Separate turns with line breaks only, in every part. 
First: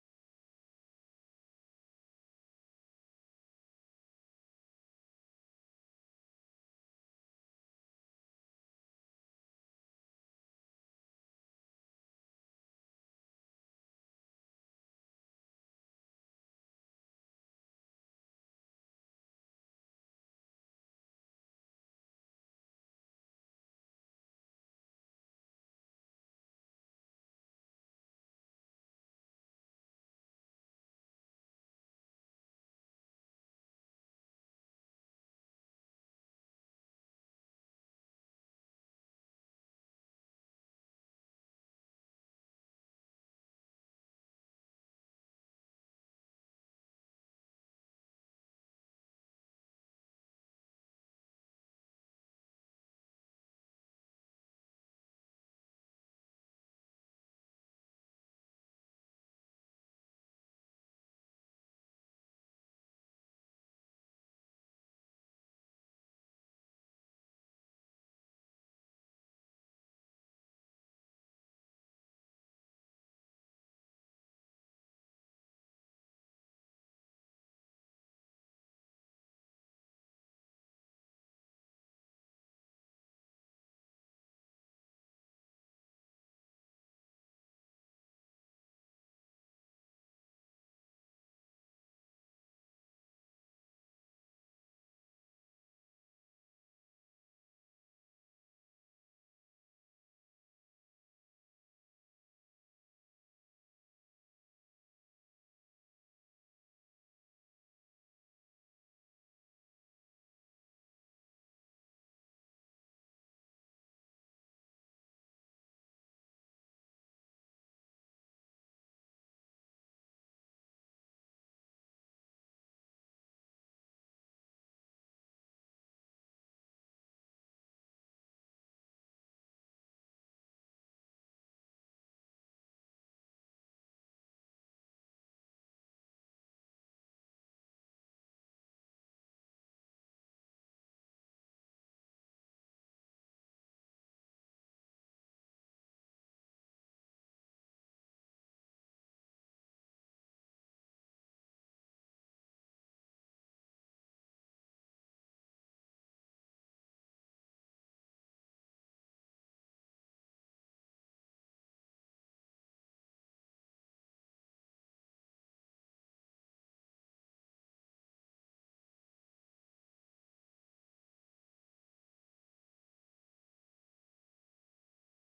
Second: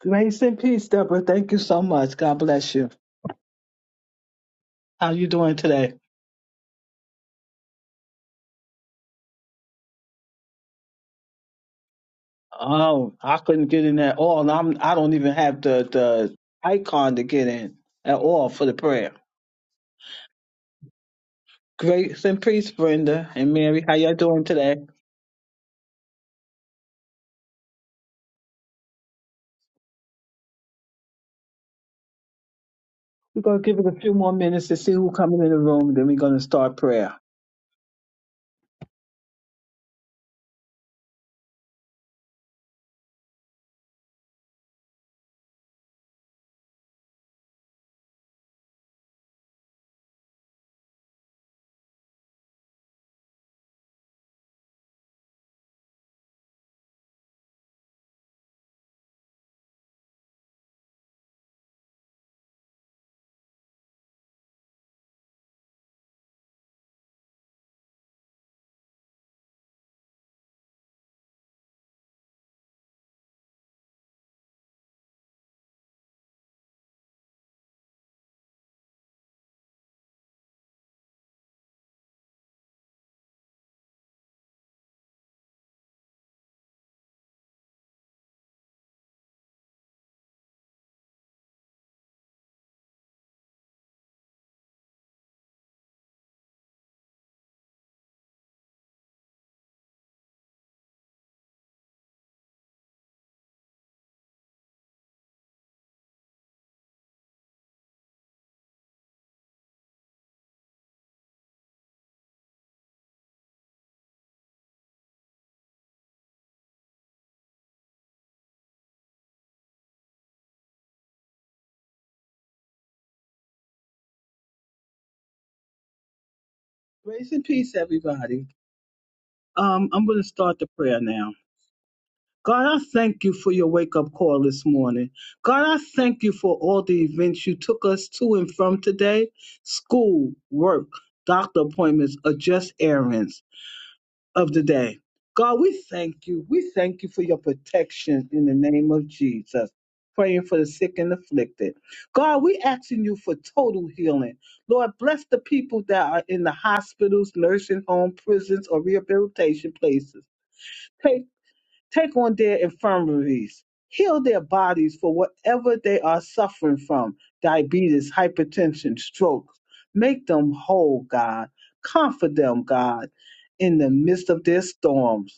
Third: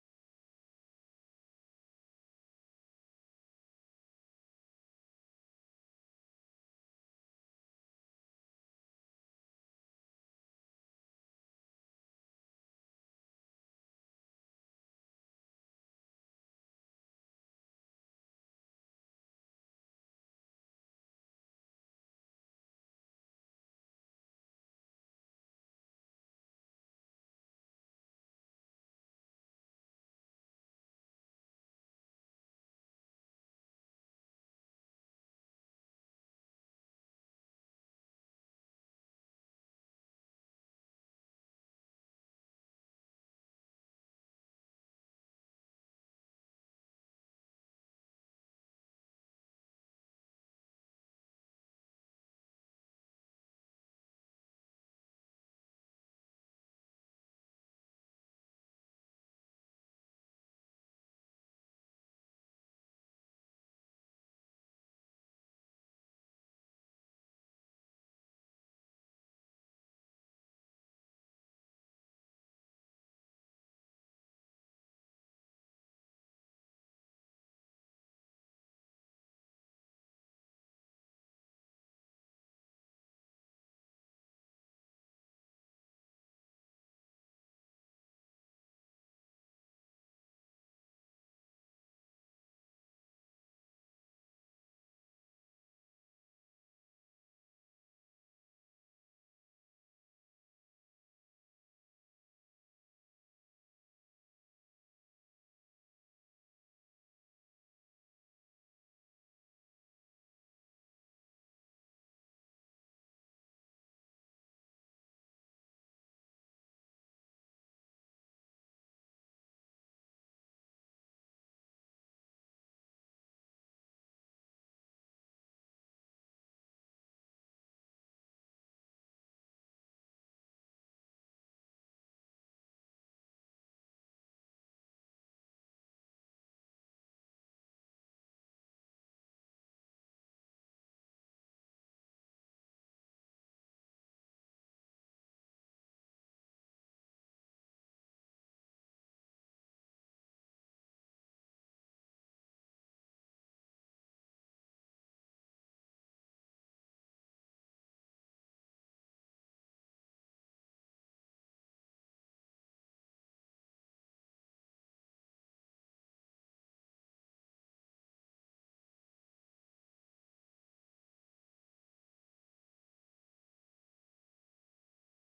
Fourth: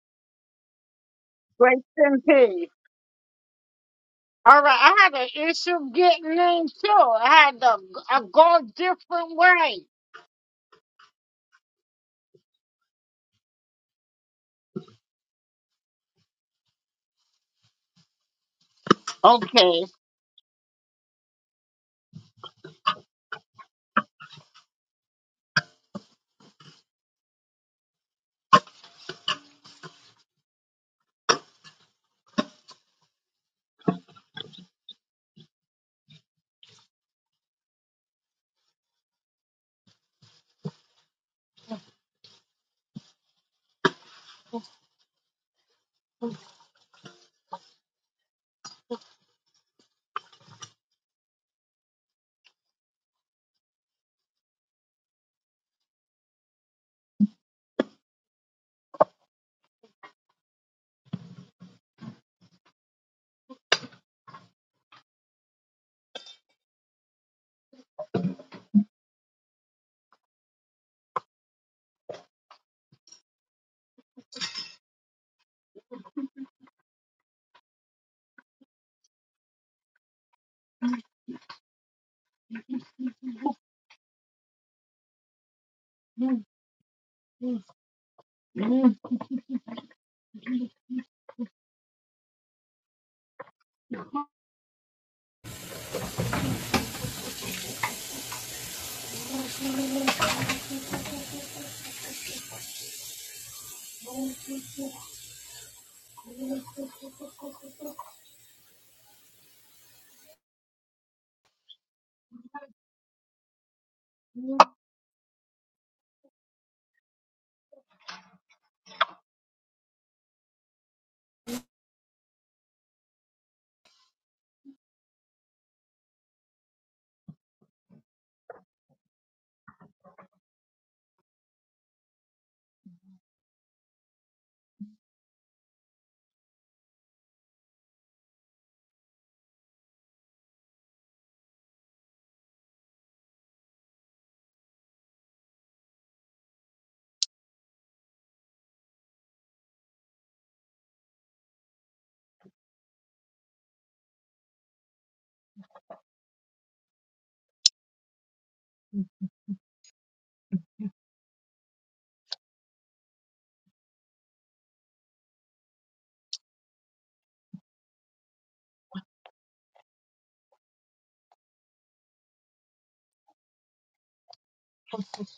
Grace and peace, Deborah. Thank you
Grace
so much.
and
God
peace.
bless you.
All right, I
How
had
you
an
doing
issue
today?
getting in too. I had to I go a different way.
Oh, I couldn't get in at all. and I'm I don't even have the the icon to get in at all for the prayer.
Okay,
Grace and peace, Brenda and Mary. How y'all doing today? We're gonna give it a few more minutes to see who coming in the room. Then we're gonna start prayer. Grace and peace, everybody. Um, I'm gonna start the prayer now. God, I thank you for your wake up call this morning. God, I thank you for all the events you took us to and from today school, work, doctor appointments, or just errands of the day. God, we thank you. We thank you for your protection in the name of Jesus. Praying for the sick and afflicted. God, we asking you for total healing. Lord, bless the people that are in the hospitals, nursing home, prisons, or rehabilitation places Take Take on their infirmities. Heal their bodies for whatever they are suffering from diabetes, hypertension, stroke. Make them whole, God. Comfort them, God, in the midst of their storms.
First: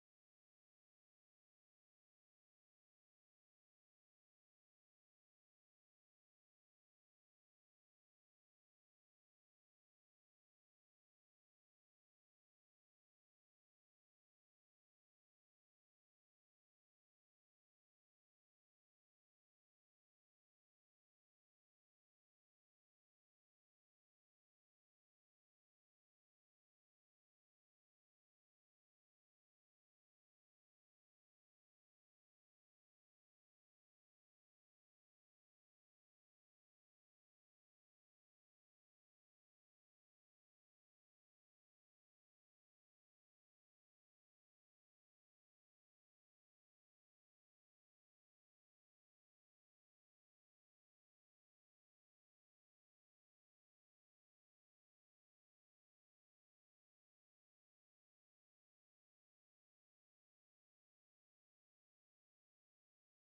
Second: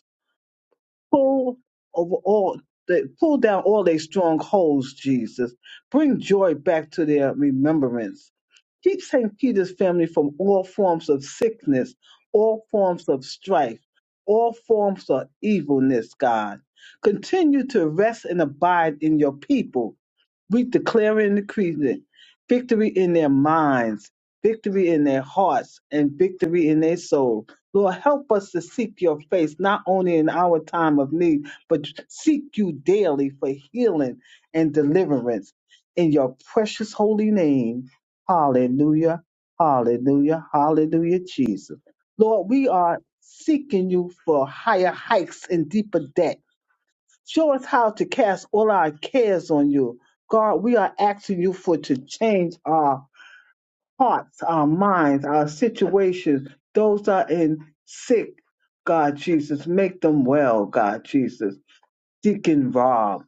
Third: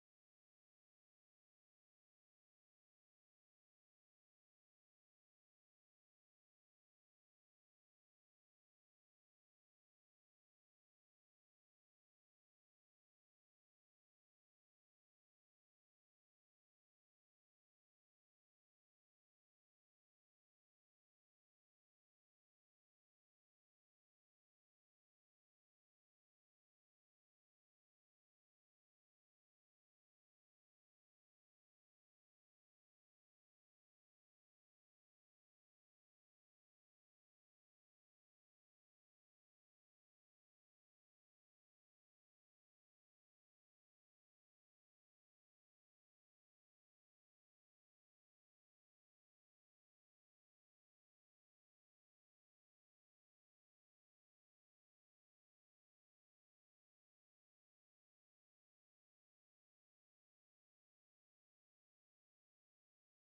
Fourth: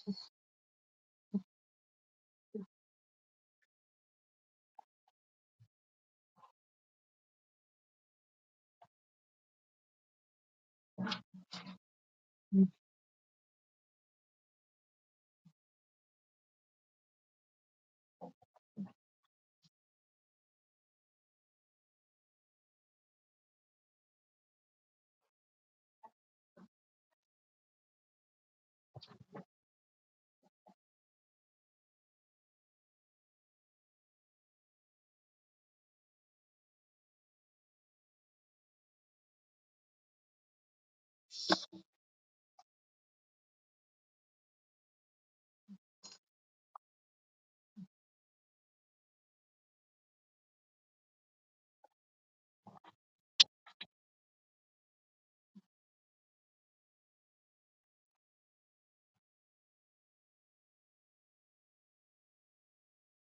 Pull over all the pull down all their strongholds, Jesus. Bring joy back to their remembrance. Keep St. Peter's family from all forms of sickness, all forms of strife, all forms of evilness, God. Continue to rest and abide in your people we declare and decree that victory in their minds, victory in their hearts, and victory in their soul. Lord, help us to seek your face, not only in our time of need, but seek you daily for healing and deliverance. In your precious holy name. Hallelujah. Hallelujah. Hallelujah, Jesus. Lord, we are seeking you for higher heights and deeper depths Show us how to cast all our cares on you. God, we are asking you for to change our hearts, our minds, our situations. Those that are in sick, God Jesus, make them well, God Jesus. Deacon Rob,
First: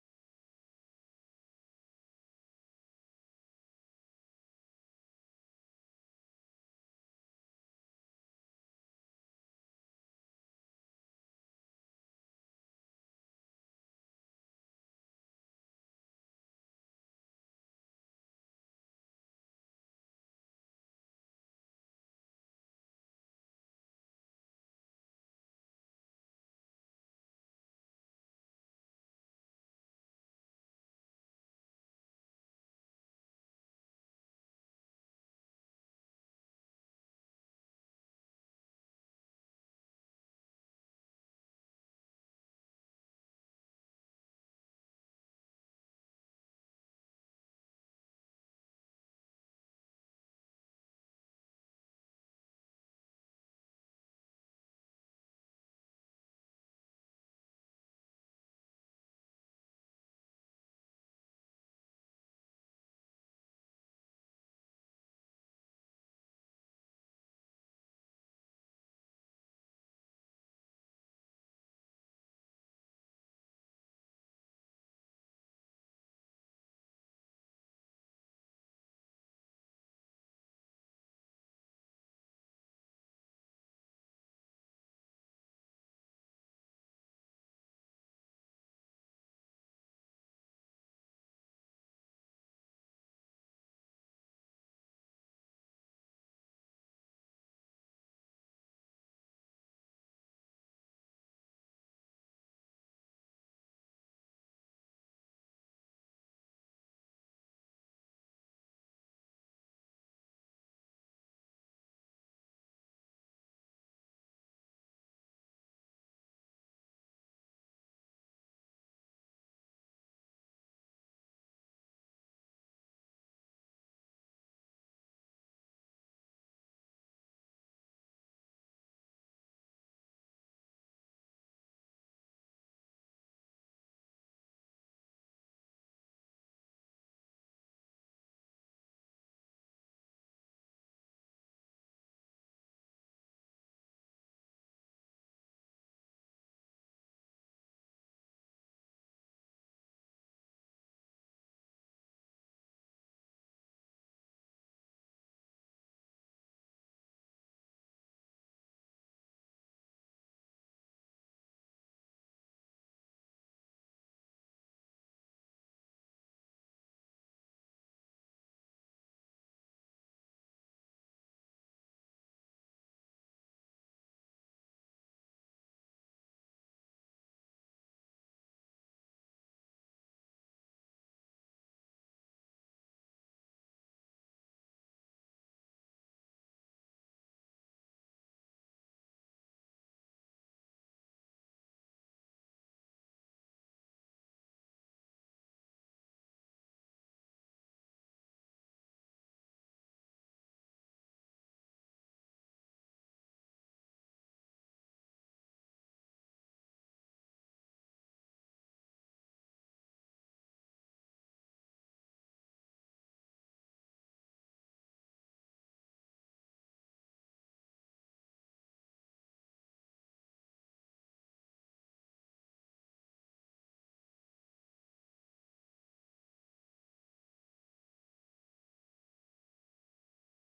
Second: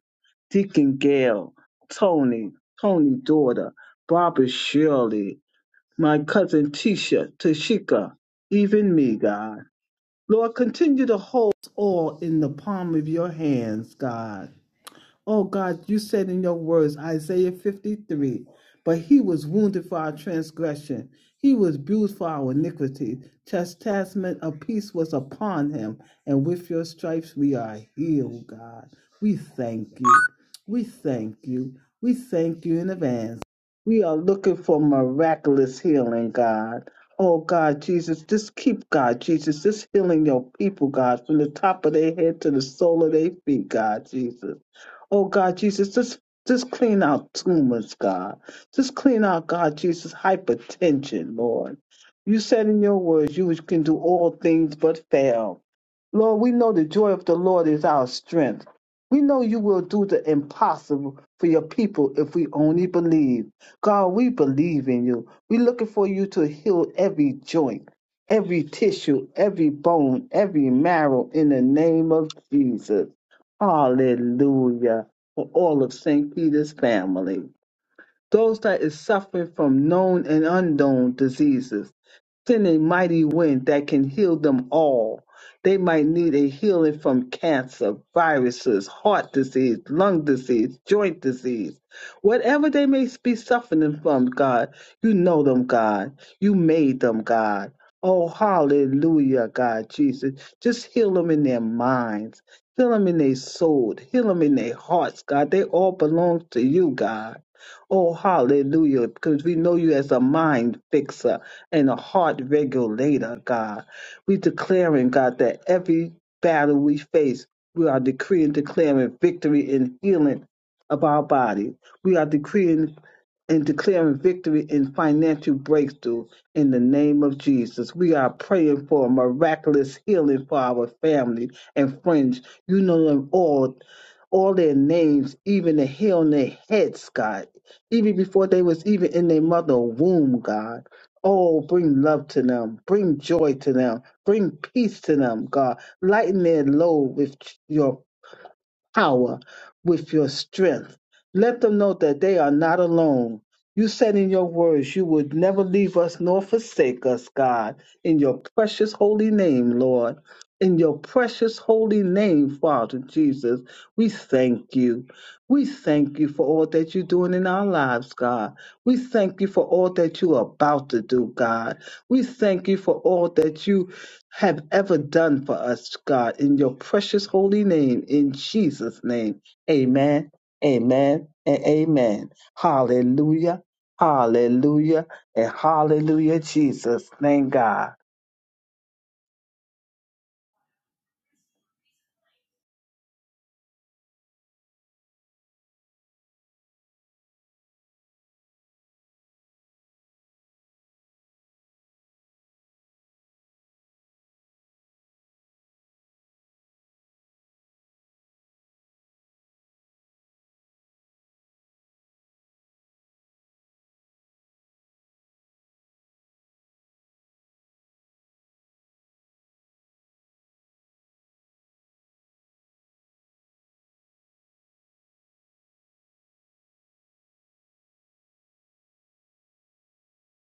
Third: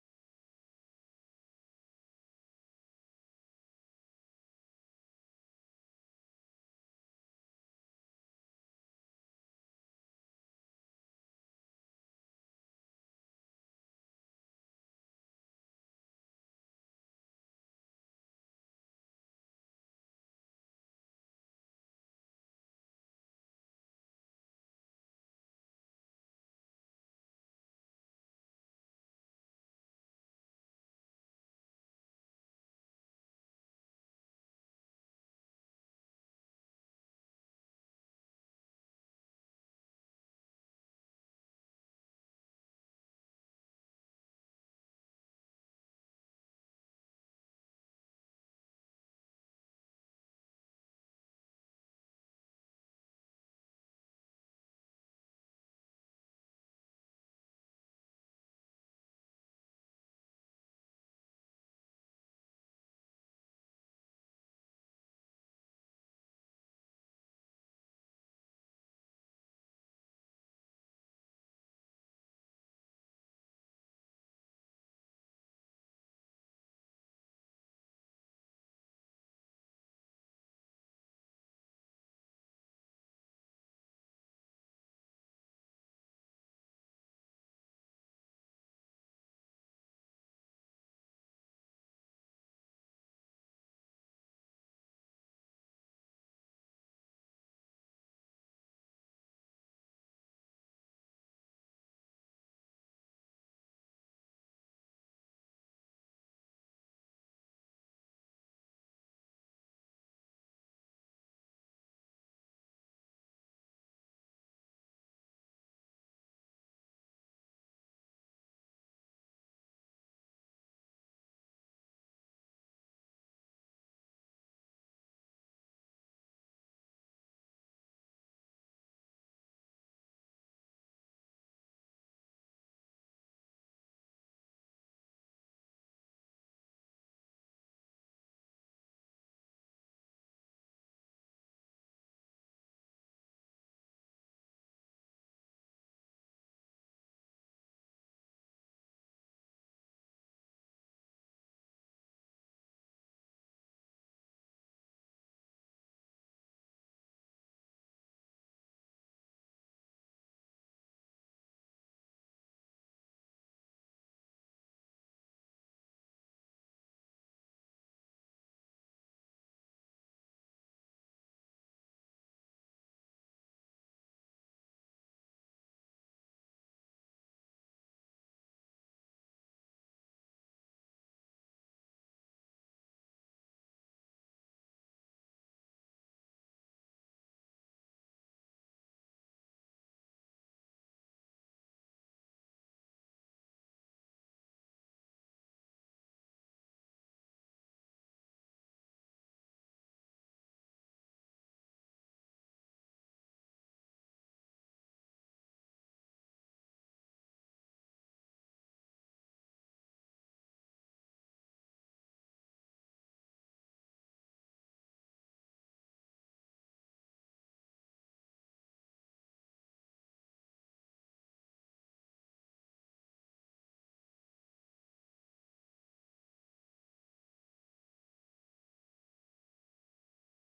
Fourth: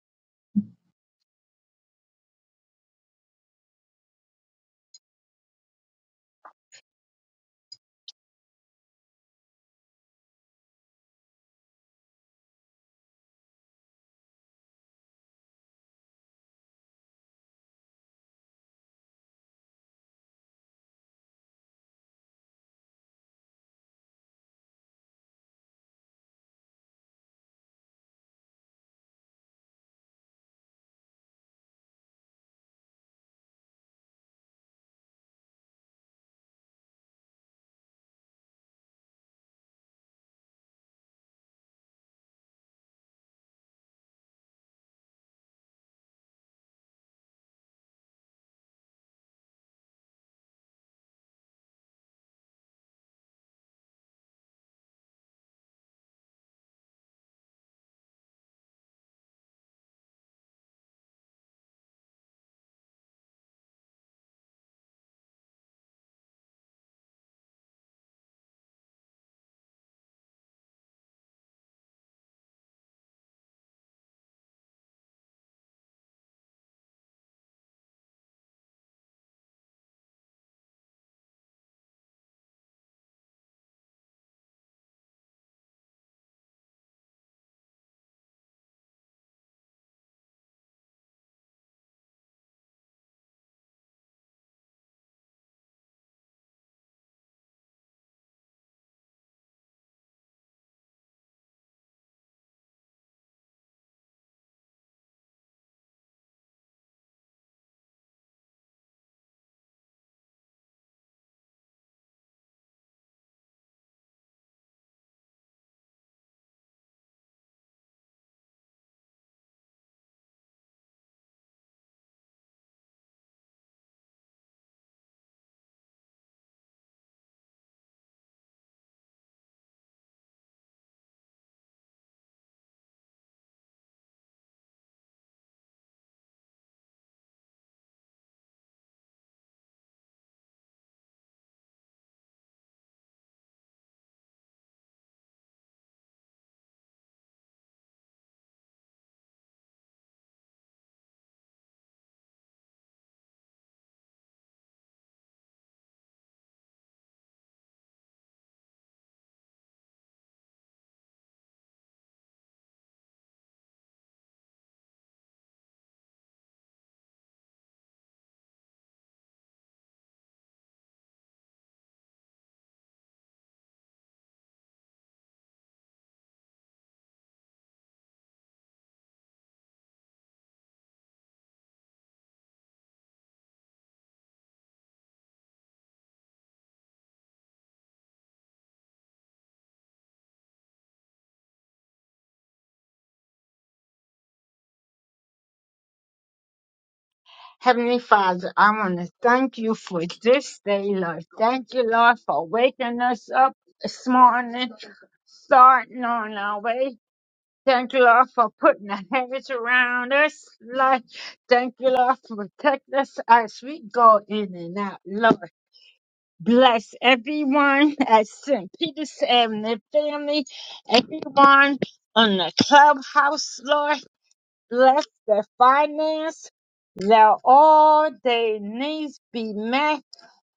Deacon Gail, Tony, Tony's daughter, Barbara Shirley, my cousin Tisha, Tashika, even me, God. Lord, continue to hold us all in the palm of your hands, God. Oh God, you said in your words, Isaiah 53, but he was wounded for our transgression, he was bruised for our iniquity. Chastisement of peace was upon him, and with your stripes we are healed, God. We thank you. We thank you. We thank you in advance. We are looking for miraculous healing, God. Oh God, Jesus, just keep God, Jesus, just healing your people, God, from the top of their head to the sole of their feet, God, Jesus. Oh God, Jesus, just just clean out tumors, God. Just clean out, God, Jesus, hypertension, Lord. You said in your words, you can do all things but fail. Lord, we know the joy of the Lord is our strength. We know you will do the impossible for your people if we only believe. God, we believe in you. We're looking for you to heal every joint, every tissue, every bone, every marrow in the name of Jesus. Hallelujah. For all of St. Peter's family. Those that is suffering from known and unknown diseases. Send a mighty wind that can heal them all. They might need a healing from cancer, viruses, heart disease, lung disease, joint disease. Whatever they may be suffering from, God, you know them, God. You made them, God. Oh, hallelujah, God, Jesus. Just heal them in their minds, heal them in their soul, heal them in their hearts, God. They all belong to you, God. Oh, hallelujah, because we know you as a mind fixer and a heart regulator, God. We declaring, God, that every battle we face, we are decreeing, declaring victory and healing of our body. We are decreeing and declaring victory and financial breakthrough in the name of Jesus. We are praying for a miraculous healing for our family and friends. You know them all all their names, even the hair on their heads, God, even before they was even in their mother womb, God. Oh, bring love to them, bring joy to them, bring peace to them, God. Lighten their load with your power with your strength. Let them know that they are not alone. You said in your words, you would never leave us nor forsake us, God, in your precious holy name, Lord. In your precious holy name, Father Jesus, we thank you. We thank you for all that you're doing in our lives, God. We thank you for all that you are about to do, God. We thank you for all that you have ever done for us, God, in your precious holy name, in Jesus' name. Amen, amen, and amen. Hallelujah, hallelujah, and hallelujah, Jesus. Thank God.
Heavenly Father, I want to thank you for this day, Lord. Thank you, Lord, for waking us up this morning, starting on our way. Thank you, Lord, for putting a hedge around us. Lord, thank you, Lord, for protecting us as we go in and out, Lord. Bless everyone at St. Peter's and their family, everyone on the clubhouse, Lord. Bless their finance, that all their needs be met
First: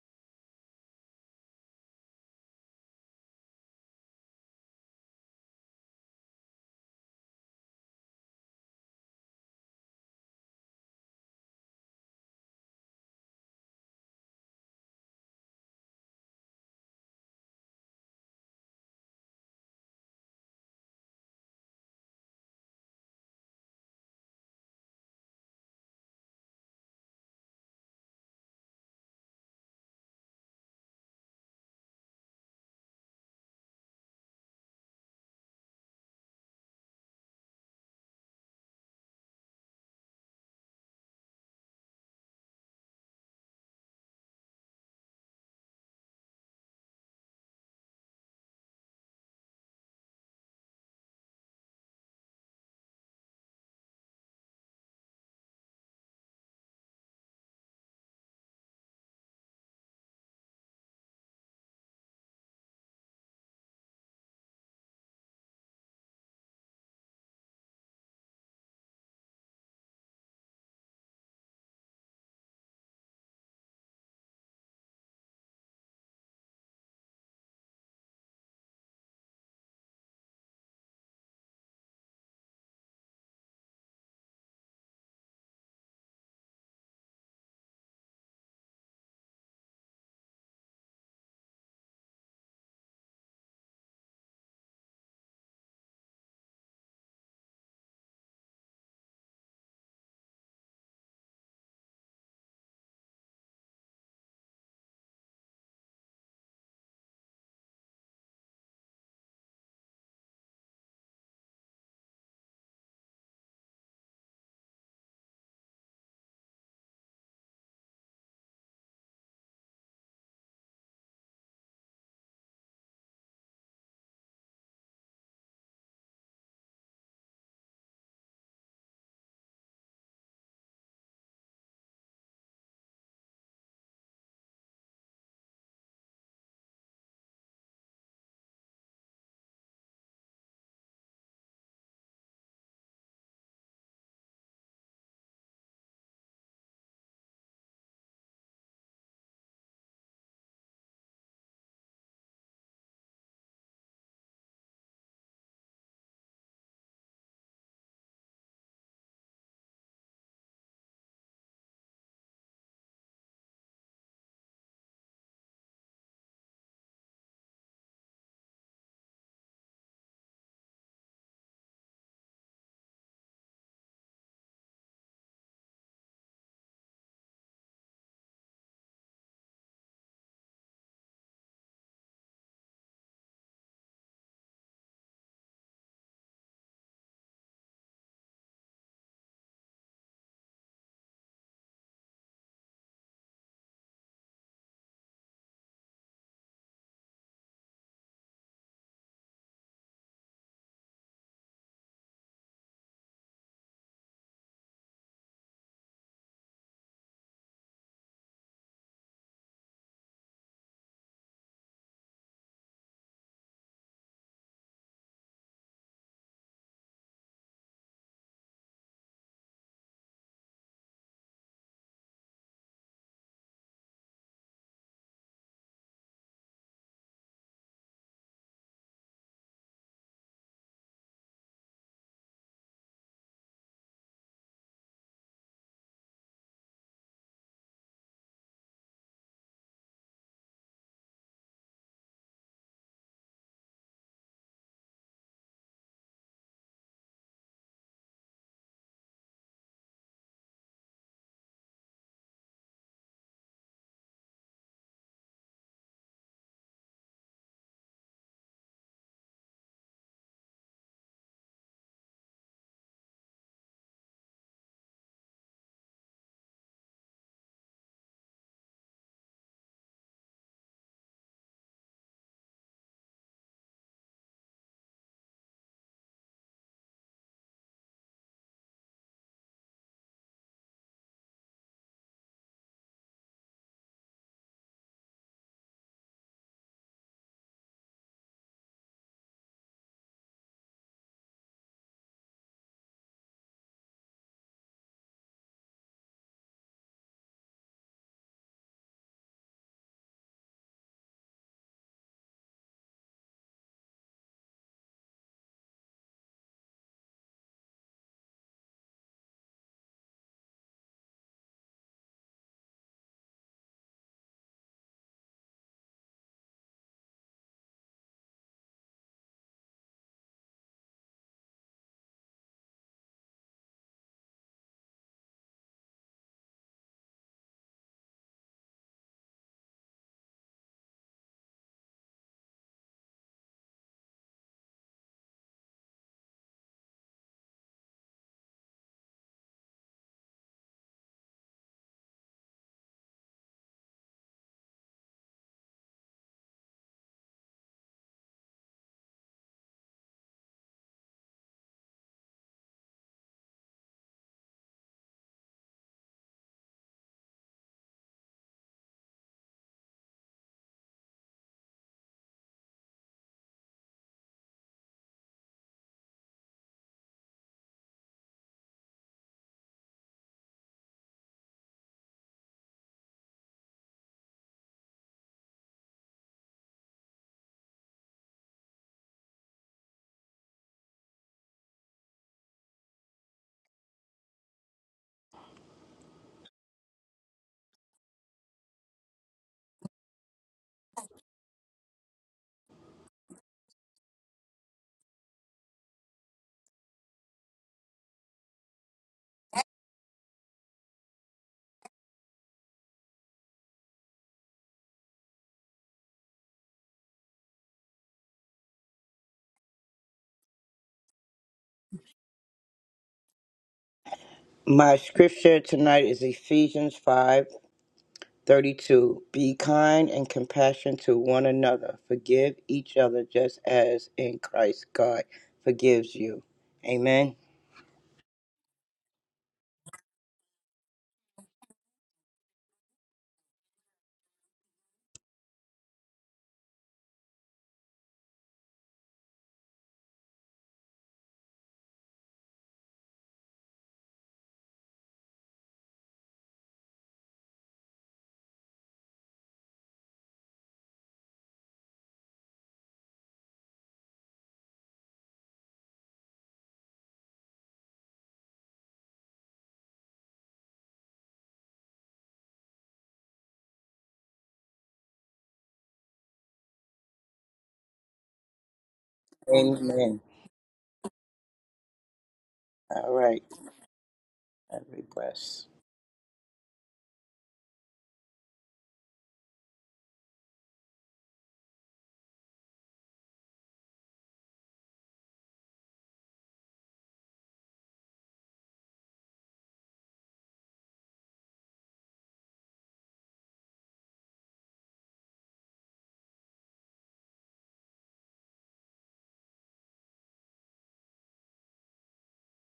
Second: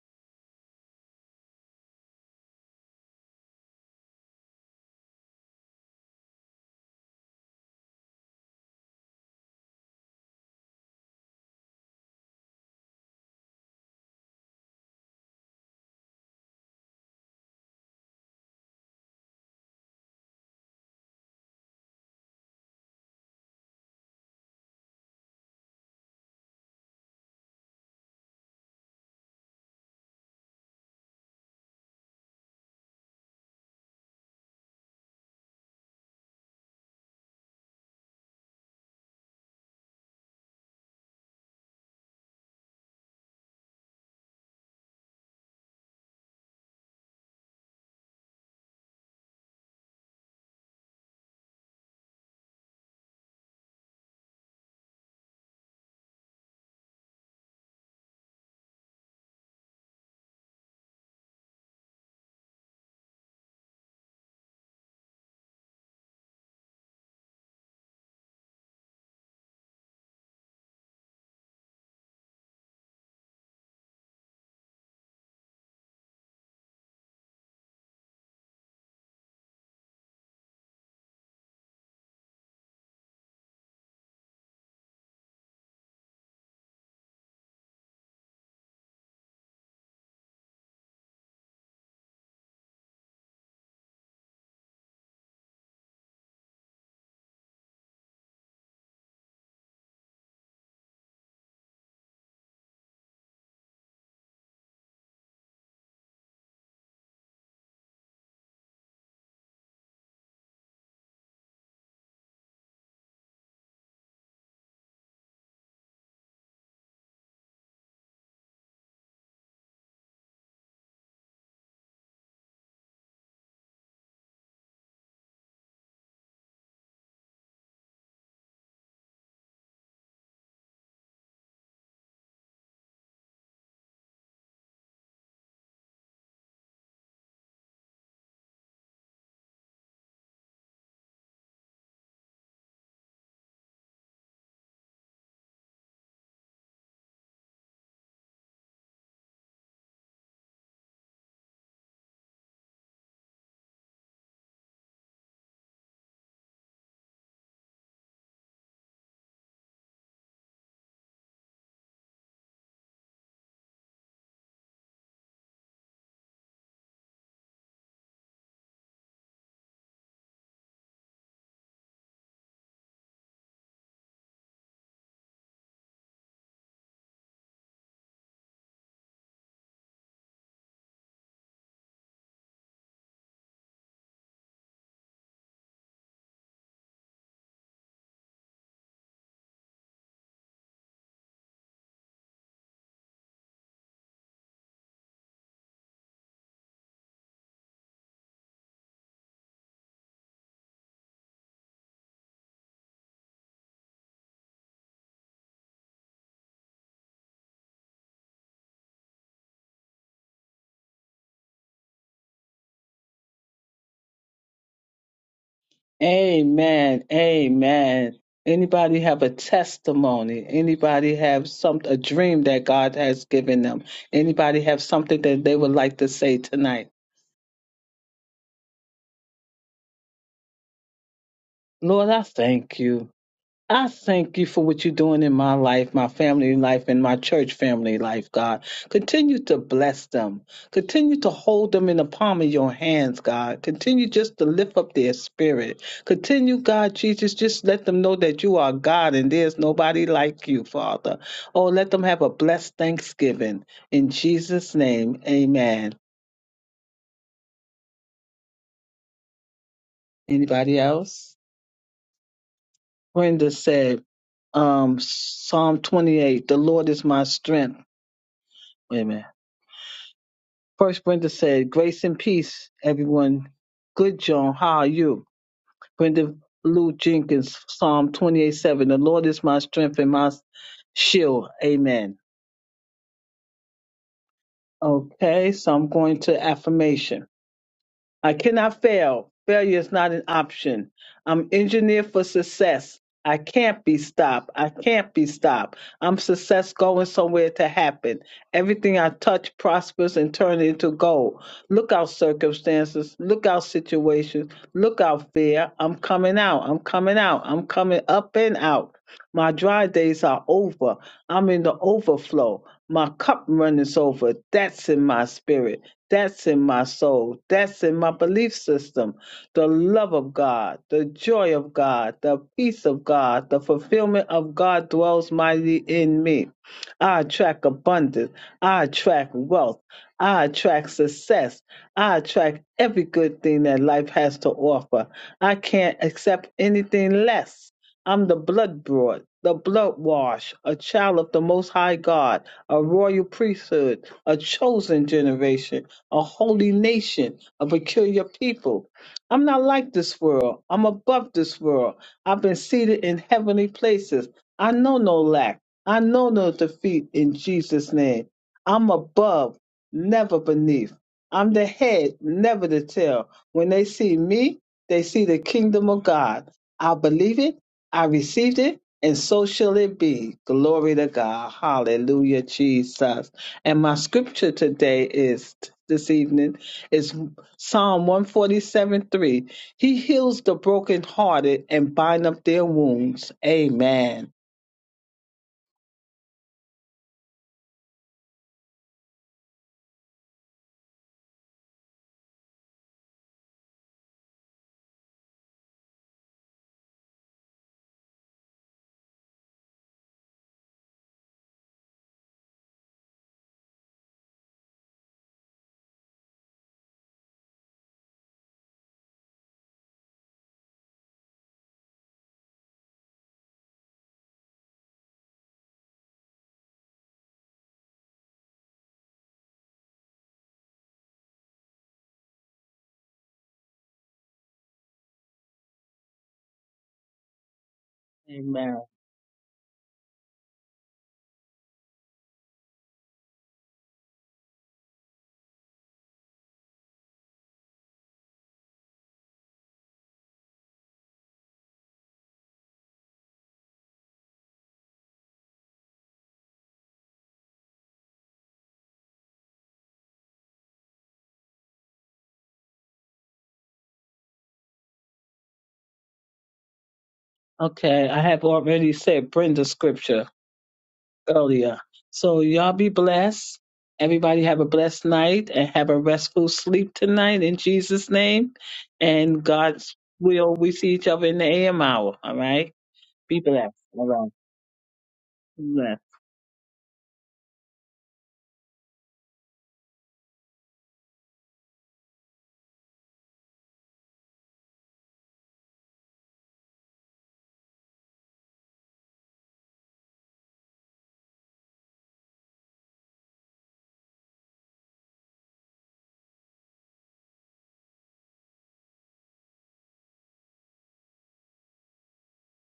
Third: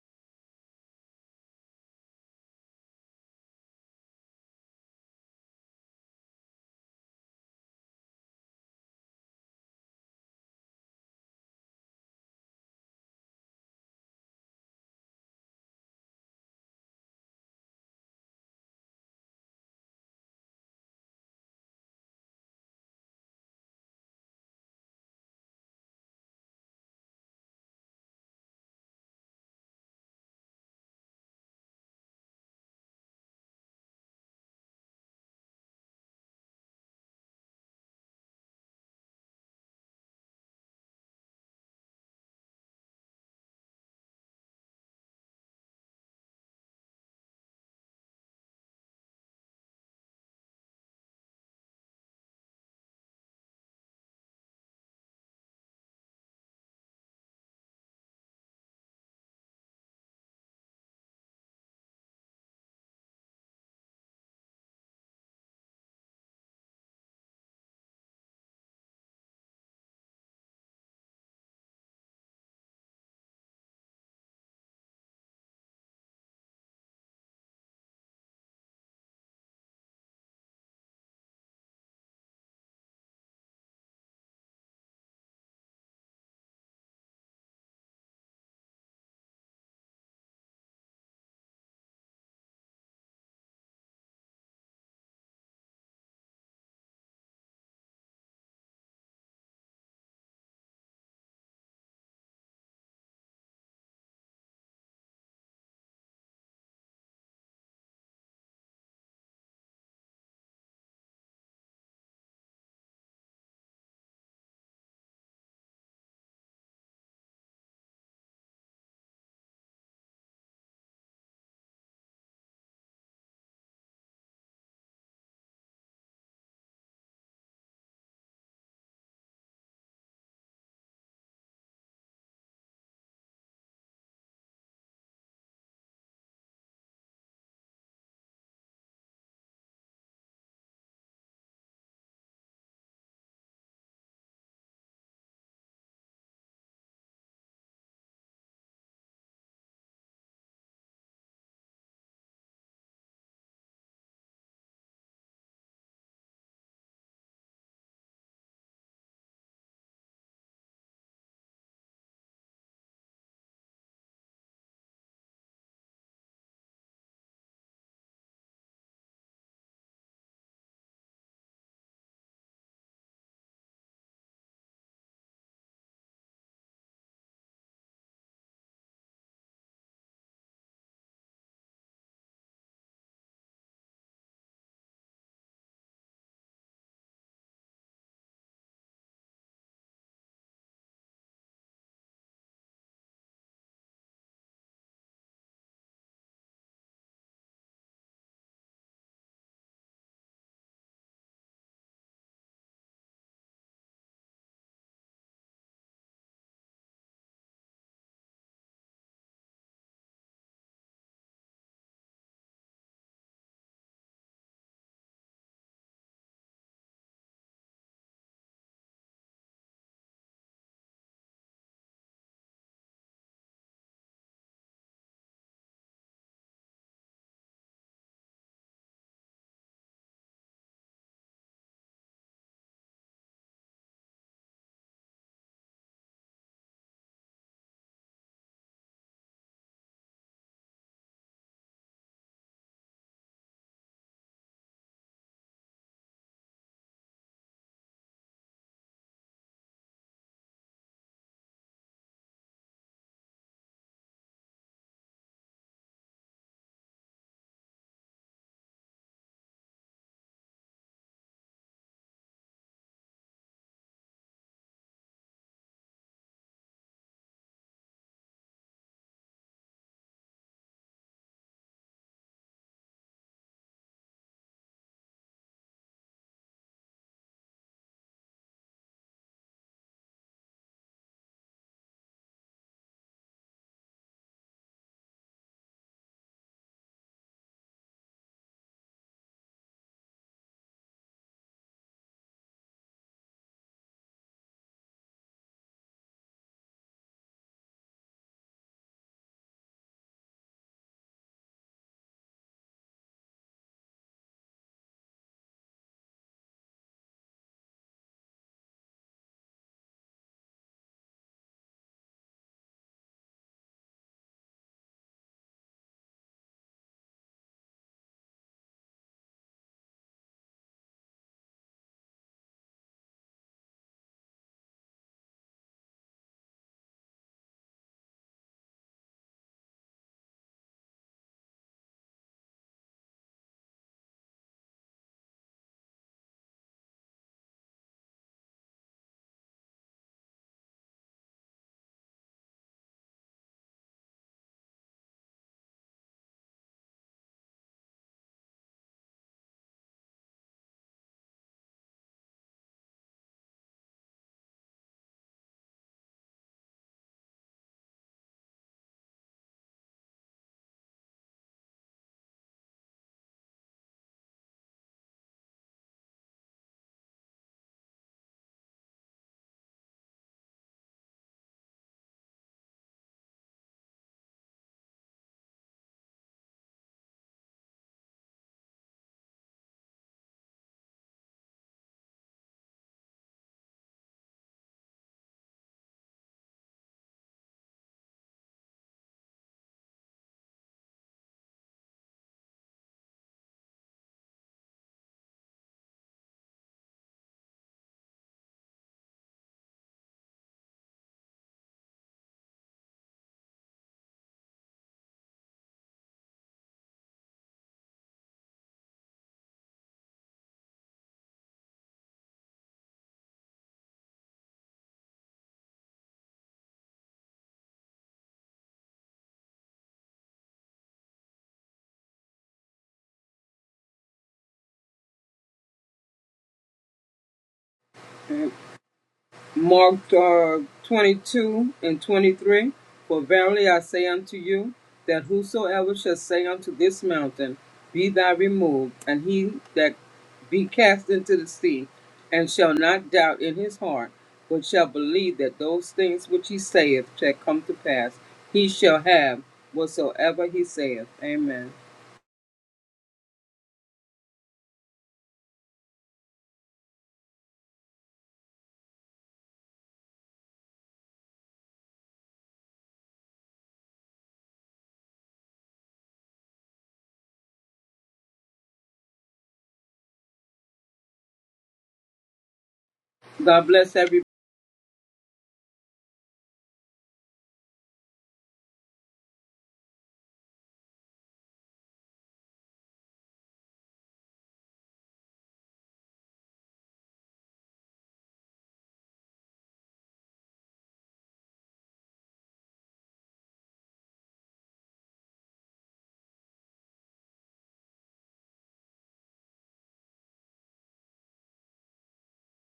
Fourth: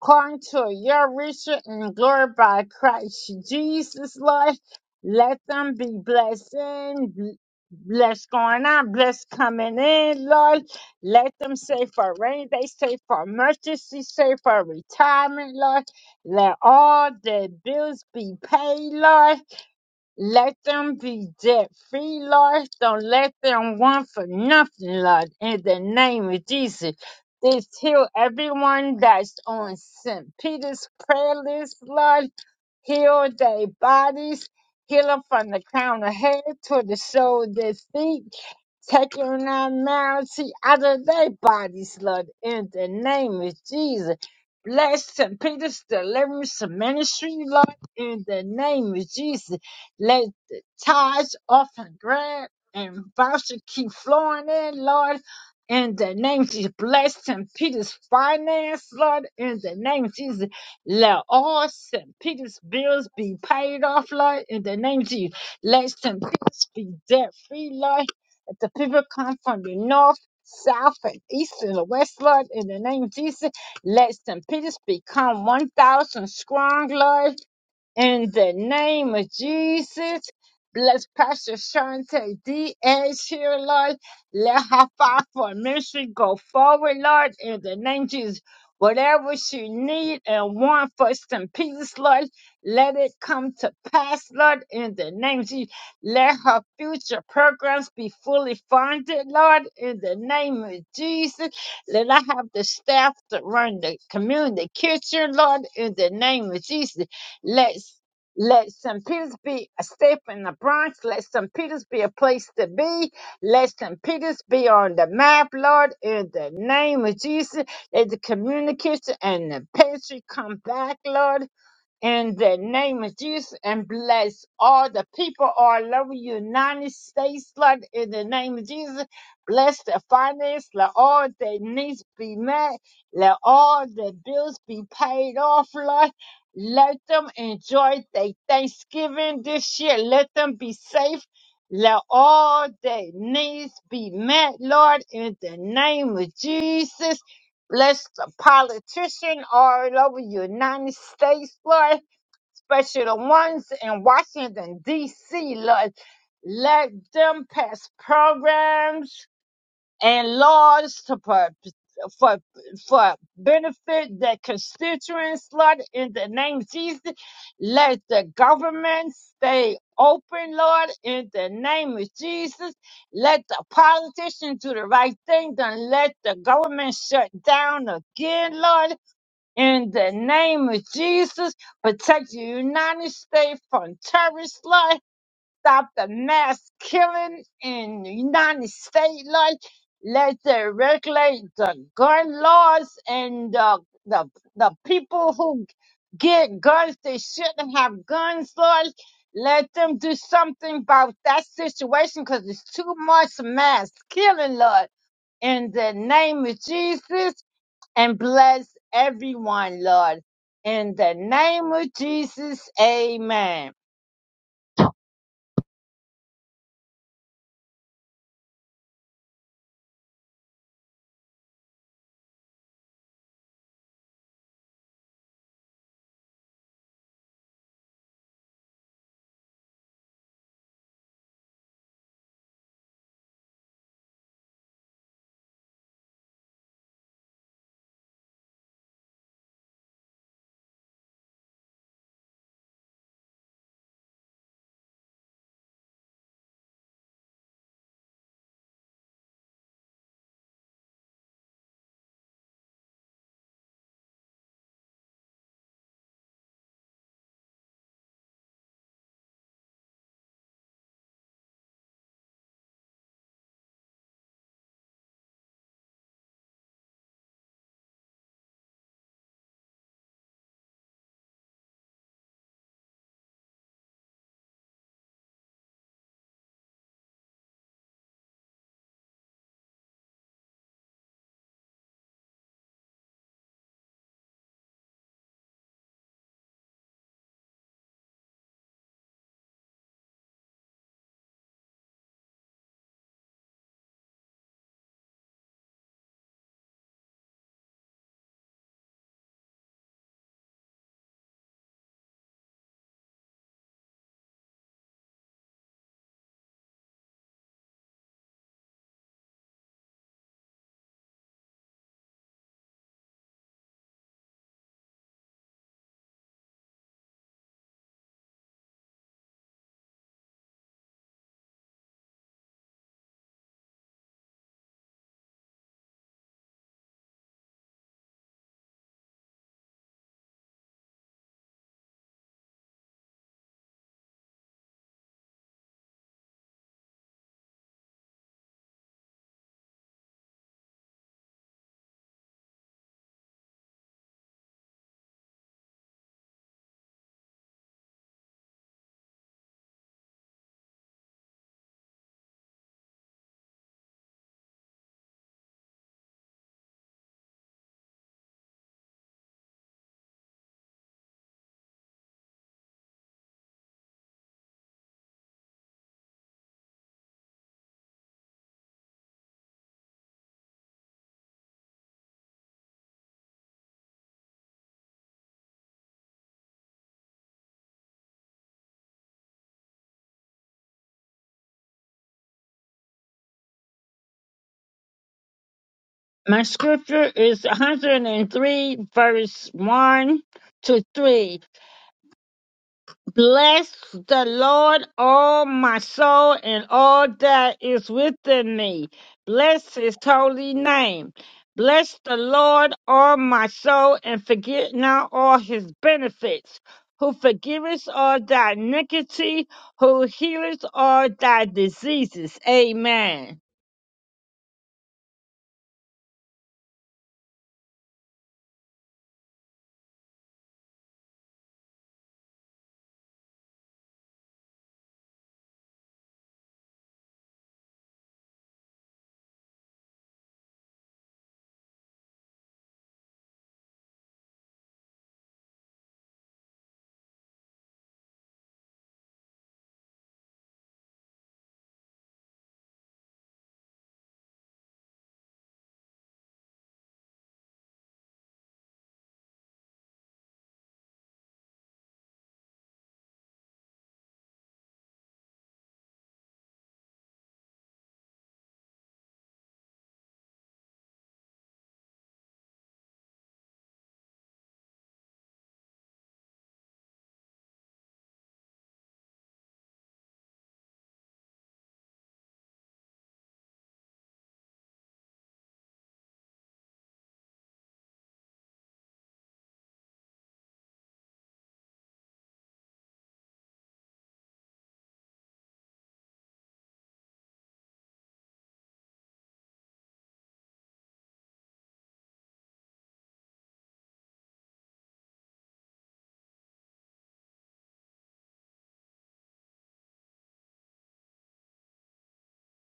according to your riches and glory by Christ Jesus, Lord. Let them be blessed in, bl- blessed going out, blessed coming in, Lord. Let them save for rain day, save for emergency, save for retirement, Lord. Let all their bills be paid, Lord. Let them be debt free, Lord. Don't let them want for nothing, Lord. In the name of Jesus. This heal everyone that's on St. Peter's prayer list, Lord. Heal their bodies. Heal them from the crown of head to the sole of their feet taking that malady out of their bodies, Lord, in the name of Jesus. Bless St. Peter's Deliverance Ministry, Lord, in the name of Jesus. Let the tithes, often grant, and voucher keep flowing in, Lord. In the name of Jesus, bless St. Peter's finance, Lord. In the name of Jesus, let all St. Peter's bills be paid off, Lord. In the name of Jesus, let St. Peter's be debt free, Lord that the people come from the north, south, and east, and the west, Lord, in the name of Jesus. Let St. Peter's become 1,000 strong, Lord. In the name of Jesus, bless Pastor Shante D. Edge here, Lord. Let her fight for ministry go forward, Lord, in the name of Jesus. Whatever she need and want for some peace, Lord, let it come to pass, Lord, in the name of Jesus. Let her future programs be fully funded, Lord, in the name of Jesus. Let her have the staff to run the community kitchen, Lord, in the name of Jesus. Let's let St. Peter's be a step in the Bronx. Let St. Peter's be a place to be. Let St. Peter's be on the map, Lord, in the name of Jesus. Let the communication and the pantry come back, Lord in the name of Jesus and bless all the people all over the United States, Lord, in the name of Jesus. Bless the finance, let all their needs be met, let all the bills be paid off, Lord. Let them enjoy their Thanksgiving this year. Let them be safe. Let all their needs be met, Lord, in the name of Jesus. Bless the politician all over the United States, Lord especially the ones in Washington, D.C., Lord. Let them pass programs and laws to pro- for for benefit their constituents, Lord, in the name of Jesus. Let the government stay open, Lord, in the name of Jesus. Let the politicians do the right thing. Don't let the government shut down again, Lord in the name of Jesus, protect the United States from terrorist life. Stop the mass killing in the United States life. Let them regulate the gun laws and the, the, the people who get guns, they shouldn't have guns laws. Let them do something about that situation because it's too much mass killing, Lord. In the name of Jesus, and bless everyone, Lord. In the name of Jesus, amen.
Amen, amen. Anybody have a testimony? Anybody have some a dream that God has given them? Anybody have something that they would like to say tonight? Lord, I thank you. I thank you for what you're doing in my life, my family life, and my church family life, God. Continue to bless them. Continue to hold them in the palm of your hands, God. Continue just to lift up their spirit. Continue, God Jesus, just let them know that you are God and there's nobody like you, Father. Oh, let them have a blessed Thanksgiving. In Jesus' name, amen. Anybody else? Brenda said, um, Psalm 28, the Lord is my strength. Wait a minute. First, Brenda said, Grace and peace, everyone. Good, John. How are you? Brenda Lou Jenkins, Psalm 28 7. The Lord is my strength and my shield. Amen. Okay, so I'm going to affirmation. I cannot fail. Failure is not an option. I'm engineered for success. I can't be stopped. I can't be stopped. I'm success going somewhere to happen. Everything I touch prospers and turns into gold. Look out circumstances. Look out situations. Look out fear. I'm coming out. I'm coming out. I'm coming up and out. My dry days are over. I'm in the overflow. My cup runneth over. That's in my spirit. That's in my soul. That's in my belief system. The love of God, the joy of God, the peace of God, the fulfillment of God dwells mightily in me. I attract abundance. I attract wealth. I attract success. I attract every good thing that life has to offer. I can't accept anything less. I'm the blood brought, the blood washed, a child of the Most High God, a royal priesthood, a chosen generation, a holy nation, a peculiar people. I'm not like this world. I'm above this world. I've been seated in heavenly places. I know no lack. I know no defeat in Jesus' name. I'm above, never beneath. I'm the head, never the tail. When they see me, they see the kingdom of God. I believe it. I received it, and so shall it be. Glory to God. Hallelujah, Jesus. And my scripture today is this evening is Psalm 147 3. He heals the brokenhearted and bind up their wounds. Amen.
My scripture is 103, verse 1 to 3. Bless the Lord, all my soul, and all that is within me. Bless his holy name. Bless the Lord, all my soul, and forget not all his benefits, who forgiveth all thy iniquity, who healeth all thy diseases. Amen.
My scripture tonight is Ephesians five thirty-two. Be kind and compassionate to one another. Forgive each other just as in Christ God forgives you. Amen.
Amen.
Mark uh, 22 and 23. For verily I say unto you, that whosoever shall say unto this mountain, Be thou removed, and he that be cast into the sea, and shall not doubt in his heart, but shall believe that those things which he saith shall come to pass, he shall have whatsoever he saith. Amen.
Okay, I have already said Brenda's scripture. earlier. So y'all be blessed. Everybody have a blessed night and have a restful sleep tonight in Jesus' name. And God's
Amen.
will, we see each other in the AM hour. All right.
All
Be
right.
God
blessed.
bless
All
everybody.
right.
Every bless.
Be blessed.